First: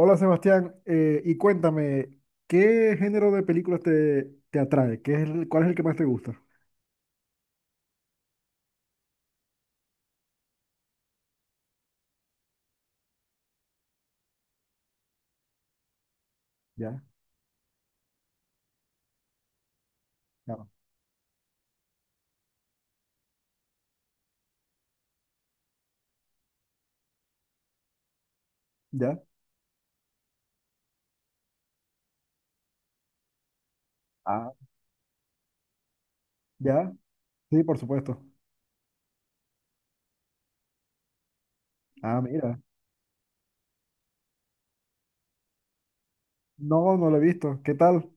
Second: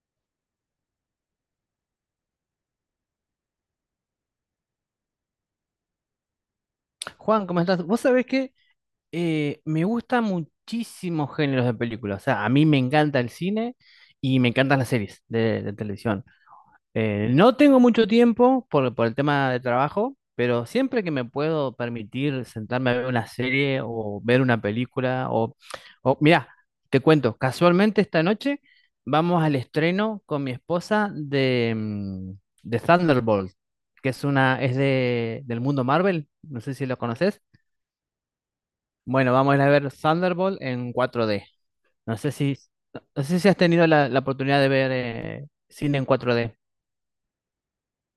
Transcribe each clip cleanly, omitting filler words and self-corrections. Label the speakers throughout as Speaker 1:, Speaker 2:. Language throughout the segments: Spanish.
Speaker 1: Hola Sebastián, y cuéntame, ¿qué género de películas te atrae? ¿Cuál es el que más te gusta?
Speaker 2: Juan, ¿cómo estás? Vos sabés que me gustan muchísimos géneros de películas. O sea, a mí me encanta el cine y me encantan las series de televisión.
Speaker 1: Ya,
Speaker 2: No tengo mucho tiempo por el tema de trabajo, pero
Speaker 1: claro.
Speaker 2: siempre que me puedo permitir sentarme a ver una serie o ver una película, o mirá, te cuento, casualmente esta noche
Speaker 1: Ya,
Speaker 2: vamos al estreno con mi esposa de de Thunderbolt, que es
Speaker 1: ah,
Speaker 2: una, es de, del mundo Marvel, no sé si
Speaker 1: ya,
Speaker 2: lo conoces.
Speaker 1: sí, por supuesto.
Speaker 2: Bueno, vamos a ir a ver Thunderbolt en cuatro d. No
Speaker 1: Ah,
Speaker 2: sé si,
Speaker 1: mira.
Speaker 2: no sé si has tenido la, la oportunidad de ver cine en cuatro d.
Speaker 1: No, no lo he visto. ¿Qué tal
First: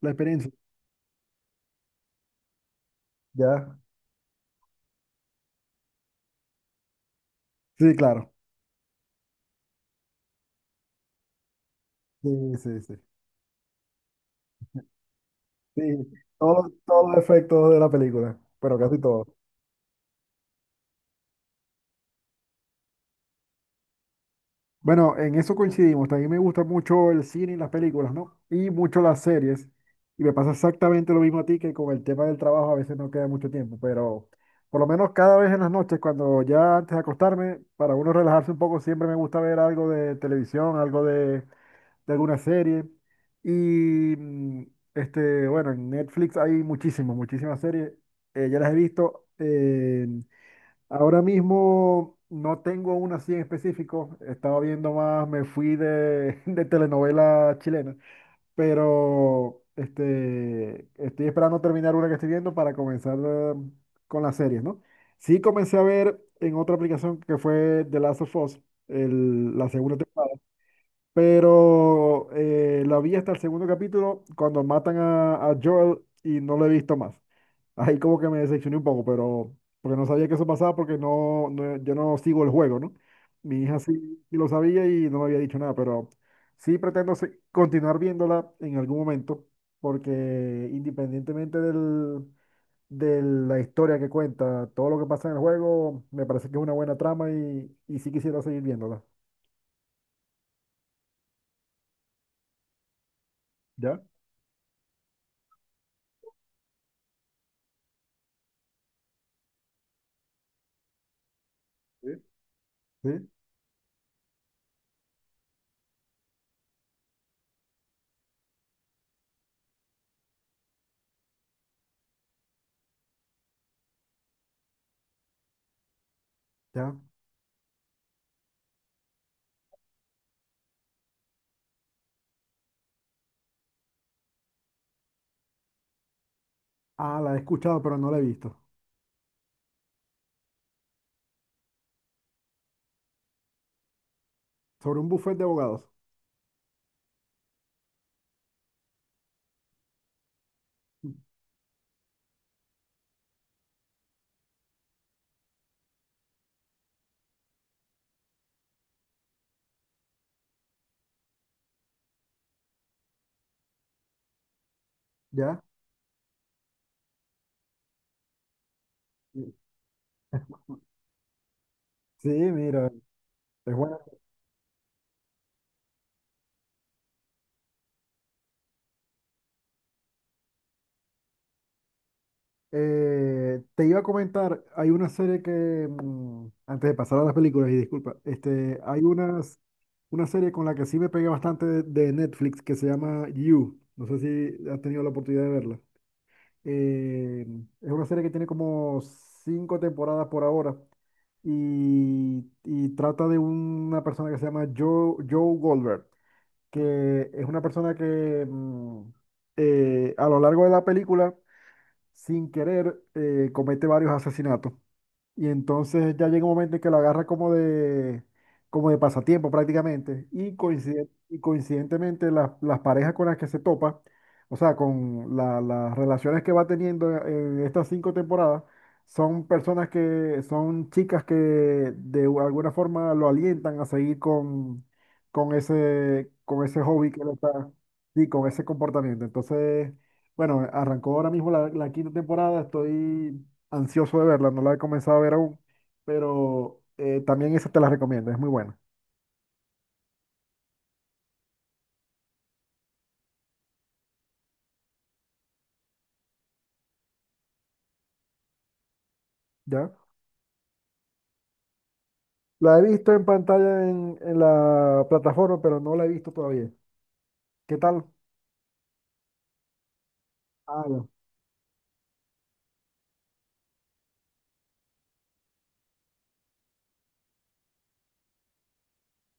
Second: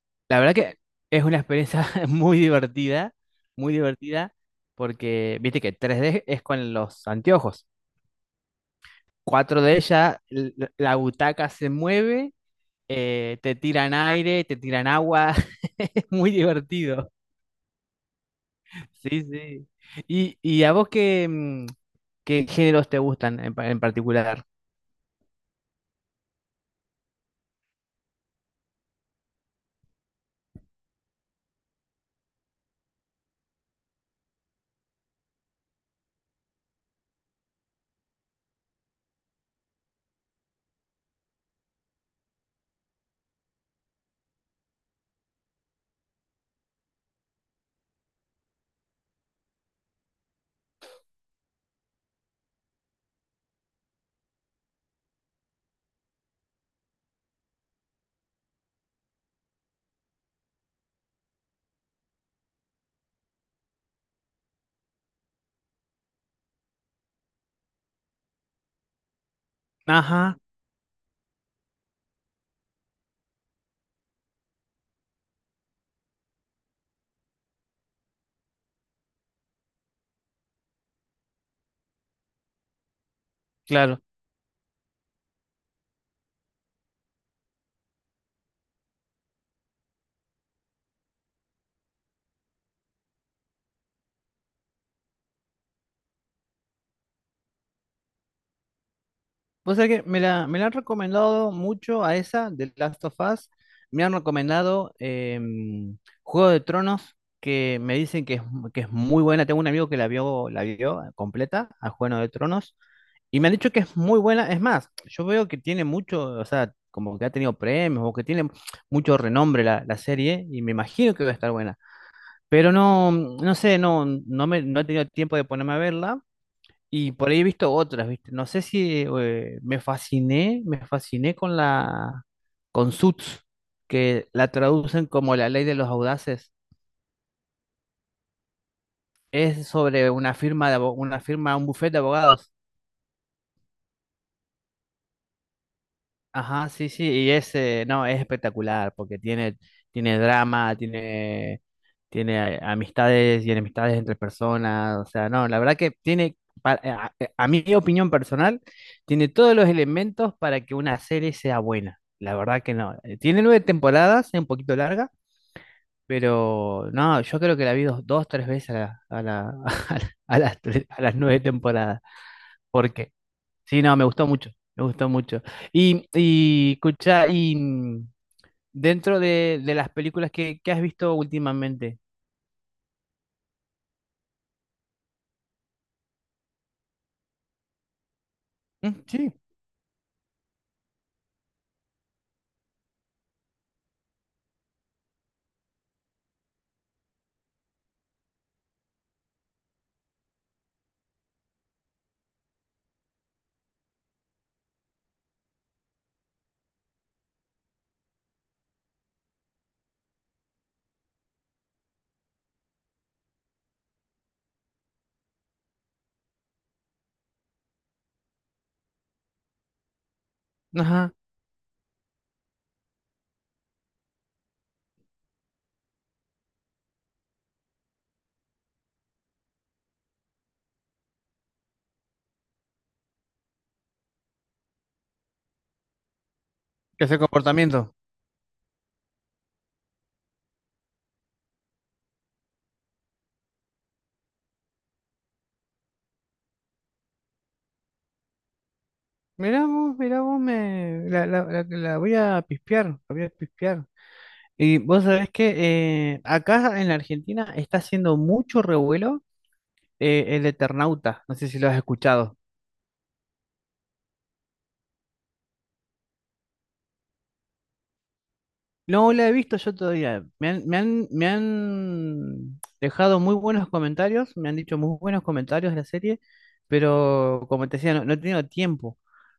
Speaker 1: la
Speaker 2: La
Speaker 1: experiencia?
Speaker 2: verdad que es una experiencia muy
Speaker 1: Ya,
Speaker 2: divertida, porque viste que tres d es con los anteojos.
Speaker 1: sí, claro.
Speaker 2: Cuatro d ya la butaca se
Speaker 1: Sí,
Speaker 2: mueve,
Speaker 1: sí, sí.
Speaker 2: te tiran aire, te tiran agua.
Speaker 1: Sí,
Speaker 2: Es muy
Speaker 1: todos
Speaker 2: divertido.
Speaker 1: los efectos de la película, pero casi
Speaker 2: Sí,
Speaker 1: todos.
Speaker 2: sí. Y a vos qué, qué géneros te gustan en, en particular?
Speaker 1: Bueno, en eso coincidimos. También me gusta mucho el cine y las películas, ¿no? Y mucho las series. Y me pasa exactamente lo mismo a ti que con el tema del trabajo a veces no queda mucho tiempo, pero por lo menos cada vez en las noches, cuando ya antes de acostarme, para uno relajarse un poco, siempre me gusta ver algo de televisión, algo de alguna serie. Y bueno, en Netflix hay muchísimas, muchísimas series. Ya las he visto. Ahora mismo no tengo una así en específico. Estaba viendo más, me fui de telenovela chilena. Pero este, estoy esperando terminar una que estoy viendo para comenzar con las series, ¿no? Sí comencé a ver en otra aplicación que fue The Last of Us, la segunda temporada.
Speaker 2: Ajá,
Speaker 1: Pero la vi hasta el segundo capítulo cuando matan a Joel y no lo he visto más, ahí como que me decepcioné un poco, pero porque no sabía que eso pasaba porque yo no sigo el juego, ¿no? Mi hija
Speaker 2: claro.
Speaker 1: sí, sí lo sabía y no me había dicho nada, pero sí pretendo continuar viéndola en algún momento, porque independientemente de la historia que cuenta, todo lo que pasa en el juego, me parece que es una buena trama y sí quisiera seguir viéndola.
Speaker 2: Vos sabés que me la han recomendado mucho a esa de Last of Us.
Speaker 1: ¿Ya?
Speaker 2: Me han recomendado Juego de Tronos, que me dicen que es muy buena. Tengo un amigo que la vio completa a
Speaker 1: Sí.
Speaker 2: Juego de Tronos.
Speaker 1: Sí,
Speaker 2: Y me han dicho que es muy buena. Es más, yo veo que tiene mucho, o sea, como que ha tenido premios o que tiene mucho renombre la, la serie y me imagino que va a estar buena. Pero no, no sé, no, no me, no he tenido tiempo de ponerme a verla.
Speaker 1: ya.
Speaker 2: Y por ahí he visto otras, ¿viste? No sé si me fasciné, me fasciné con la con Suits, que la traducen como la ley de los audaces.
Speaker 1: Ah, la he escuchado, pero no la he visto.
Speaker 2: Es sobre una firma de una firma, un bufete de abogados.
Speaker 1: Sobre un buffet de abogados.
Speaker 2: Ajá, sí, sí, y es no, es espectacular porque tiene tiene drama, tiene tiene amistades y enemistades entre personas, o sea, no, la verdad que tiene, a mi opinión personal, tiene todos los elementos para que una serie sea buena, la verdad que no. Tiene nueve temporadas, es un poquito larga,
Speaker 1: ¿Ya?
Speaker 2: pero no, yo creo que la vi dos, dos tres veces
Speaker 1: Sí,
Speaker 2: a la- a las, tres- a las nueve temporadas,
Speaker 1: sí, mira,
Speaker 2: porque
Speaker 1: es
Speaker 2: sí, no,
Speaker 1: buena.
Speaker 2: me gustó mucho, me gustó mucho. Y escucha, y dentro de las películas que has visto últimamente,
Speaker 1: Te iba a comentar, hay una serie que, antes de pasar a las películas, y disculpa, este,
Speaker 2: mm, sí.
Speaker 1: una serie con la que sí me pegué bastante de Netflix que se llama You. No sé si has tenido la oportunidad de verla. Eh, es una serie que tiene como cinco temporadas por ahora y trata de una persona que se llama Joe, Joe Goldberg, que es una persona que a lo largo de la película, sin querer, comete varios asesinatos. Y entonces ya llega un momento en que lo agarra como como de pasatiempo prácticamente. Y,
Speaker 2: Ajá.
Speaker 1: y coincidentemente las parejas con las que se topa, o sea, con las relaciones que va teniendo en estas cinco temporadas, son personas que son chicas que de alguna forma lo alientan a seguir con ese
Speaker 2: ¿Qué
Speaker 1: hobby
Speaker 2: es el
Speaker 1: que él está,
Speaker 2: comportamiento?
Speaker 1: y con ese comportamiento. Entonces, bueno, arrancó ahora mismo la quinta temporada, estoy ansioso de verla, no la he comenzado a ver aún, pero también esa te la recomiendo, es muy buena,
Speaker 2: Mirá vos, me... La, la voy a pispear, la voy a pispear. Y vos sabés que acá en la Argentina está haciendo mucho revuelo
Speaker 1: ¿ya?
Speaker 2: el Eternauta, no sé si lo has escuchado.
Speaker 1: La he visto en pantalla en la plataforma, pero no la he visto todavía. ¿Qué tal?
Speaker 2: No lo he visto yo todavía, me han, me
Speaker 1: Ah, ya.
Speaker 2: han, me han dejado muy buenos comentarios, me han dicho muy buenos comentarios de la serie, pero como te decía, no, no he tenido tiempo.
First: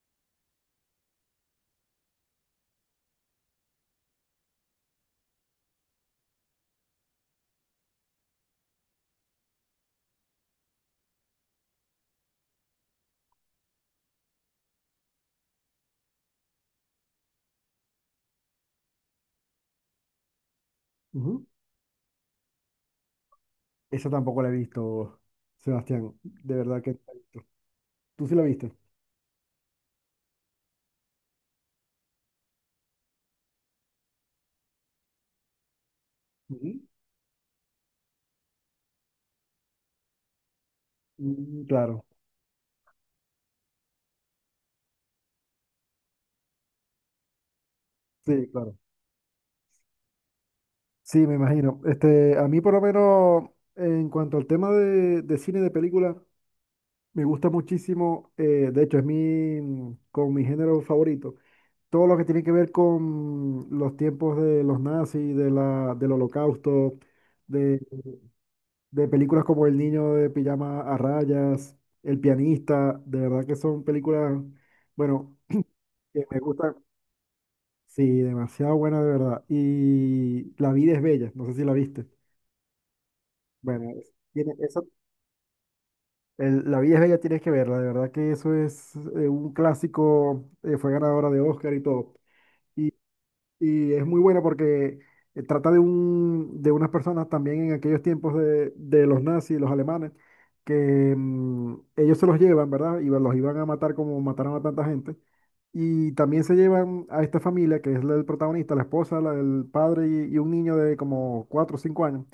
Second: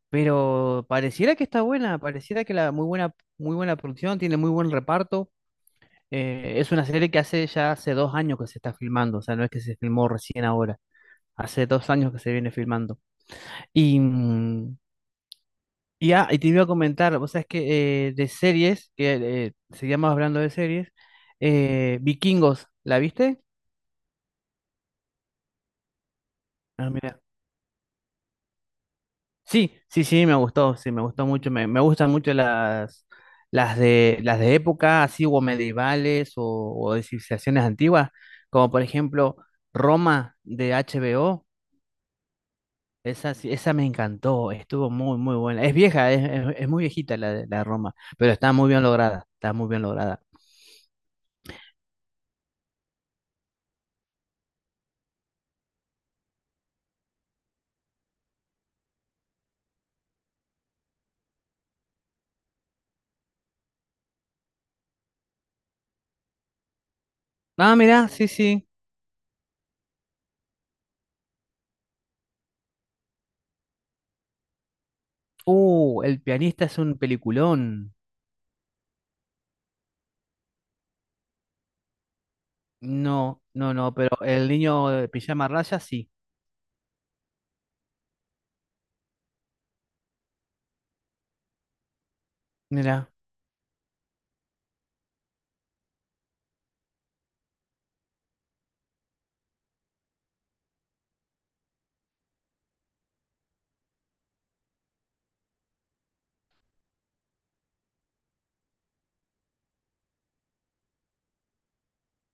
Speaker 2: Pero pareciera que está buena, pareciera que la muy buena producción, tiene muy buen reparto. Es una serie que hace ya hace dos años que se está filmando, o sea, no es que se filmó recién ahora, hace dos años que se viene filmando. Y, mm, y te iba a comentar, o sea, es que de series, que seguíamos hablando de series,
Speaker 1: Ujú.
Speaker 2: Vikingos, ¿la viste?
Speaker 1: Esa tampoco la he visto, Sebastián, de verdad
Speaker 2: Ah,
Speaker 1: que no la he
Speaker 2: mira.
Speaker 1: visto. ¿Tú sí la viste?
Speaker 2: Sí, sí, sí, me gustó mucho, me gustan mucho las de época, así, o medievales,
Speaker 1: Ujú.
Speaker 2: o de civilizaciones antiguas, como por ejemplo Roma de HBO.
Speaker 1: Mm, claro,
Speaker 2: Esa, esa me encantó, estuvo muy, muy buena. Es vieja, es, es muy viejita la de Roma, pero
Speaker 1: sí,
Speaker 2: está muy
Speaker 1: claro.
Speaker 2: bien lograda, está muy bien lograda.
Speaker 1: Sí, me imagino. Este, a mí por lo menos, en cuanto al tema de cine de película, me gusta muchísimo, de hecho es como mi género favorito, todo lo que tiene que ver con los tiempos de los nazis, de del holocausto,
Speaker 2: Ah,
Speaker 1: de,
Speaker 2: mirá, sí, sí.
Speaker 1: de películas como El Niño de pijama a Rayas, El Pianista, de verdad que son películas, bueno,
Speaker 2: El
Speaker 1: que me
Speaker 2: pianista
Speaker 1: gustan,
Speaker 2: es un peliculón.
Speaker 1: sí, demasiado buenas de verdad. Y La Vida Es Bella, no sé si la viste.
Speaker 2: No, no,
Speaker 1: Bueno,
Speaker 2: no, pero El
Speaker 1: tiene esa,
Speaker 2: niño de pijama raya, sí.
Speaker 1: La Vida Es Bella tienes que verla, de verdad que eso es un clásico, fue ganadora de Oscar y todo.
Speaker 2: Mirá,
Speaker 1: Y es muy buena porque trata de unas personas también en aquellos tiempos de los nazis, los alemanes, que ellos se los llevan, ¿verdad? Y los iban a matar como mataron a tanta gente. Y también se llevan a esta familia, que es la del protagonista, la esposa, la del padre y un niño de como 4 o 5 años.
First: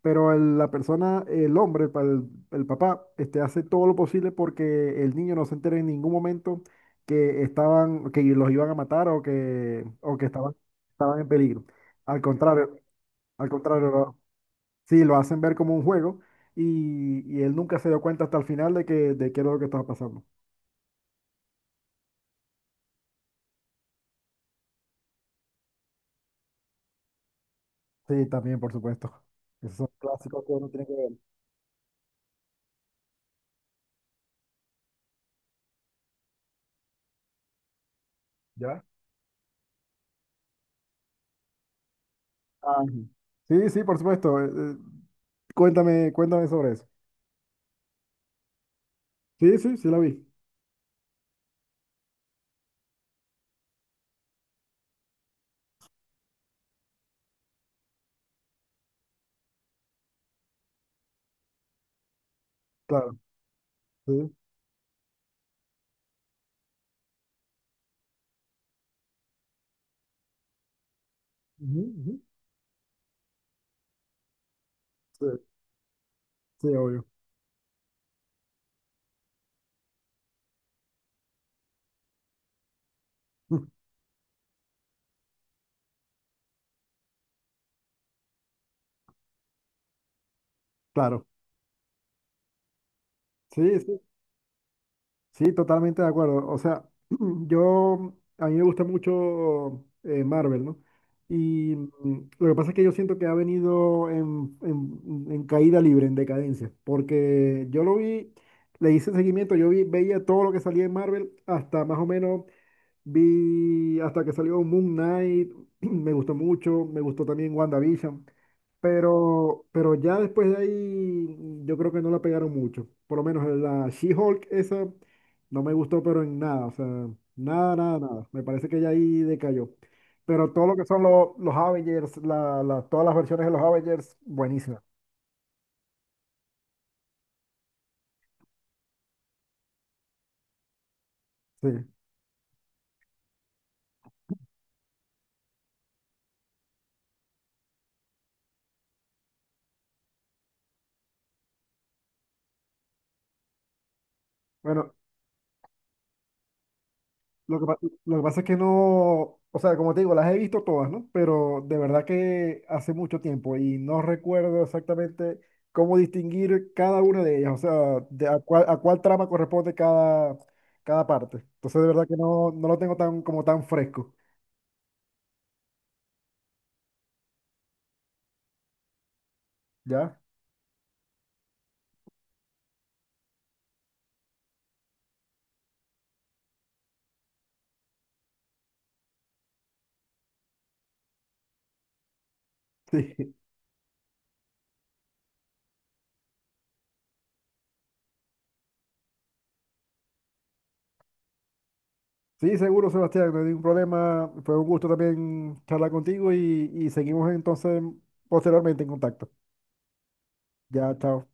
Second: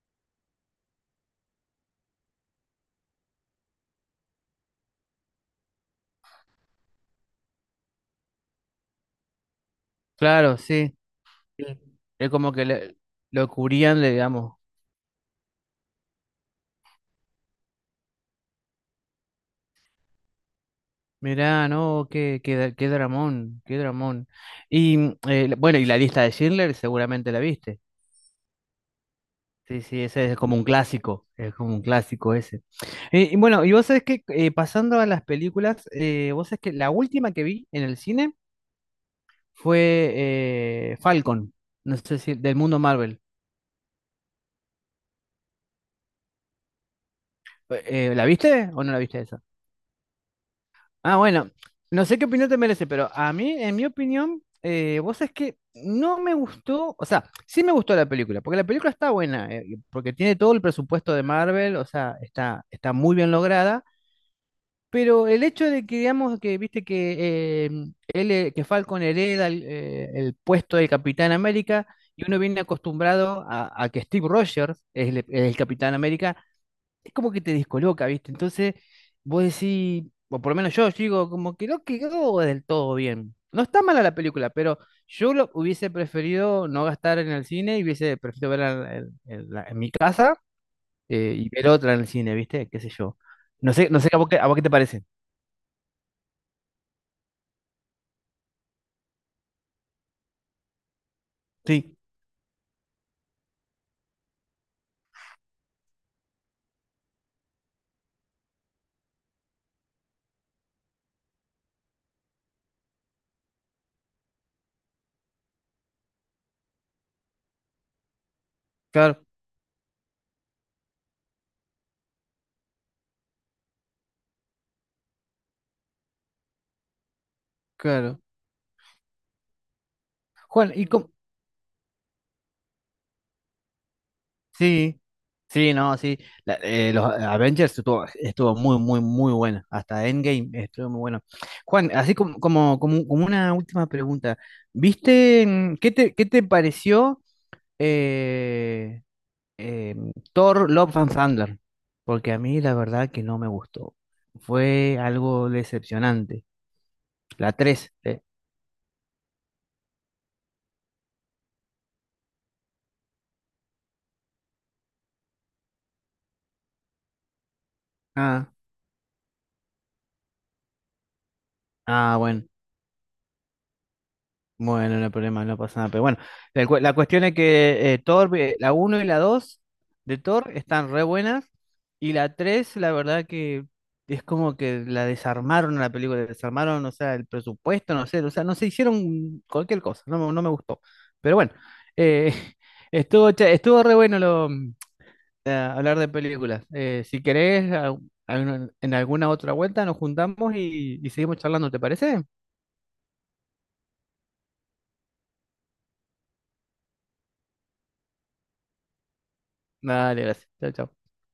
Speaker 1: Pero la persona, el hombre, el papá, este, hace todo lo posible porque el niño no se entere en ningún momento que estaban, que los iban a matar o que
Speaker 2: claro, sí.
Speaker 1: estaban en peligro.
Speaker 2: Sí.
Speaker 1: Al
Speaker 2: Es como que
Speaker 1: contrario,
Speaker 2: lo
Speaker 1: al contrario,
Speaker 2: cubrían, le digamos.
Speaker 1: sí, lo hacen ver como un juego y él nunca se dio cuenta hasta el final de qué era lo que estaba pasando.
Speaker 2: Mirá, no, qué, qué, qué dramón, qué dramón. Y bueno, y la lista de Schindler seguramente la viste.
Speaker 1: Sí, también, por supuesto. Esos
Speaker 2: Sí,
Speaker 1: son
Speaker 2: sí, ese es
Speaker 1: clásicos que
Speaker 2: como un
Speaker 1: uno tiene que ver.
Speaker 2: clásico, es como un clásico ese. Y bueno, y vos sabés que pasando a las películas, vos sabés que la última que vi en el cine
Speaker 1: ¿Ya?
Speaker 2: fue Falcon, no sé si del mundo
Speaker 1: Ah,
Speaker 2: Marvel.
Speaker 1: sí, sí, por supuesto. Cuéntame, cuéntame sobre eso.
Speaker 2: ¿La viste o no la viste esa?
Speaker 1: Sí, sí, sí la vi.
Speaker 2: Ah, bueno, no sé qué opinión te merece, pero a mí, en mi opinión, vos sabés que no me gustó, o sea, sí me gustó la película, porque la película está buena, porque tiene todo el presupuesto de Marvel, o sea, está, está muy
Speaker 1: Claro.
Speaker 2: bien lograda.
Speaker 1: Sí.
Speaker 2: Pero el hecho de que, digamos, que viste que, que Falcon hereda el puesto de Capitán
Speaker 1: Ujú,
Speaker 2: América
Speaker 1: ujú.
Speaker 2: y uno viene acostumbrado a que Steve Rogers es
Speaker 1: Sí,
Speaker 2: el Capitán América,
Speaker 1: sí, obvio.
Speaker 2: es como que te descoloca, ¿viste? Entonces, vos decís, o por lo menos yo, digo, como que no quedó del todo bien. No está mala la película, pero yo lo hubiese preferido no gastar en el cine y hubiese preferido verla en, en mi casa
Speaker 1: Claro.
Speaker 2: y ver otra en el cine, ¿viste? ¿Qué sé yo? No
Speaker 1: Sí,
Speaker 2: sé,
Speaker 1: sí.
Speaker 2: no sé a vos qué te parece.
Speaker 1: Sí, totalmente de acuerdo. O sea, yo, a mí me gusta mucho Marvel, ¿no? Y
Speaker 2: Sí.
Speaker 1: lo que pasa es que yo siento que ha venido en caída libre, en decadencia, porque yo lo vi, le hice seguimiento, yo vi, veía todo lo que salía en Marvel hasta más o menos. Vi hasta que salió Moon Knight, me gustó mucho, me gustó también WandaVision,
Speaker 2: Claro,
Speaker 1: pero ya después de ahí yo creo que no la pegaron mucho. Por lo menos la She-Hulk esa no me gustó, pero en nada, o sea, nada, nada,
Speaker 2: claro.
Speaker 1: nada. Me parece que ya ahí decayó. Pero todo
Speaker 2: Juan,
Speaker 1: lo que
Speaker 2: y
Speaker 1: son los Avengers, todas las versiones de los Avengers, buenísimas.
Speaker 2: sí, sí, no, sí. Los Avengers estuvo, estuvo muy, muy, muy bueno. Hasta Endgame estuvo muy bueno.
Speaker 1: Sí.
Speaker 2: Juan, así como, como, como, como una última pregunta. ¿Viste qué te pareció eh, eh, Thor Love and Thunder? Porque a mí la verdad que no me gustó.
Speaker 1: Bueno,
Speaker 2: Fue algo decepcionante. La
Speaker 1: Lo que, pa-
Speaker 2: 3.
Speaker 1: lo que pasa es que no, o sea, como te digo, las he visto todas, ¿no? Pero de verdad que hace mucho tiempo y no recuerdo exactamente cómo distinguir cada una de ellas, o sea,
Speaker 2: Ah,
Speaker 1: a cuál trama corresponde cada parte. Entonces, de verdad que
Speaker 2: bueno.
Speaker 1: no, no lo tengo tan, como tan fresco,
Speaker 2: Bueno, no hay problema, no pasa nada. Pero bueno, la, la cuestión es que Thor, la uno y la 2
Speaker 1: ¿ya?
Speaker 2: de Thor están re buenas. Y la 3 la verdad que es como que la desarmaron a la película, desarmaron, o sea, el presupuesto, no sé, o sea, no se hicieron cualquier cosa, no, me no me gustó. Pero bueno, eh, estuvo,
Speaker 1: Sí,
Speaker 2: estuvo re bueno lo, hablar de películas. Si querés, en alguna otra vuelta nos juntamos y seguimos charlando, ¿te parece?
Speaker 1: sí, seguro, Sebastián, no hay ningún problema. Fue un gusto también charlar contigo y seguimos entonces posteriormente en contacto.
Speaker 2: Dale, gracias. Chao,
Speaker 1: Ya,
Speaker 2: chao.
Speaker 1: chao.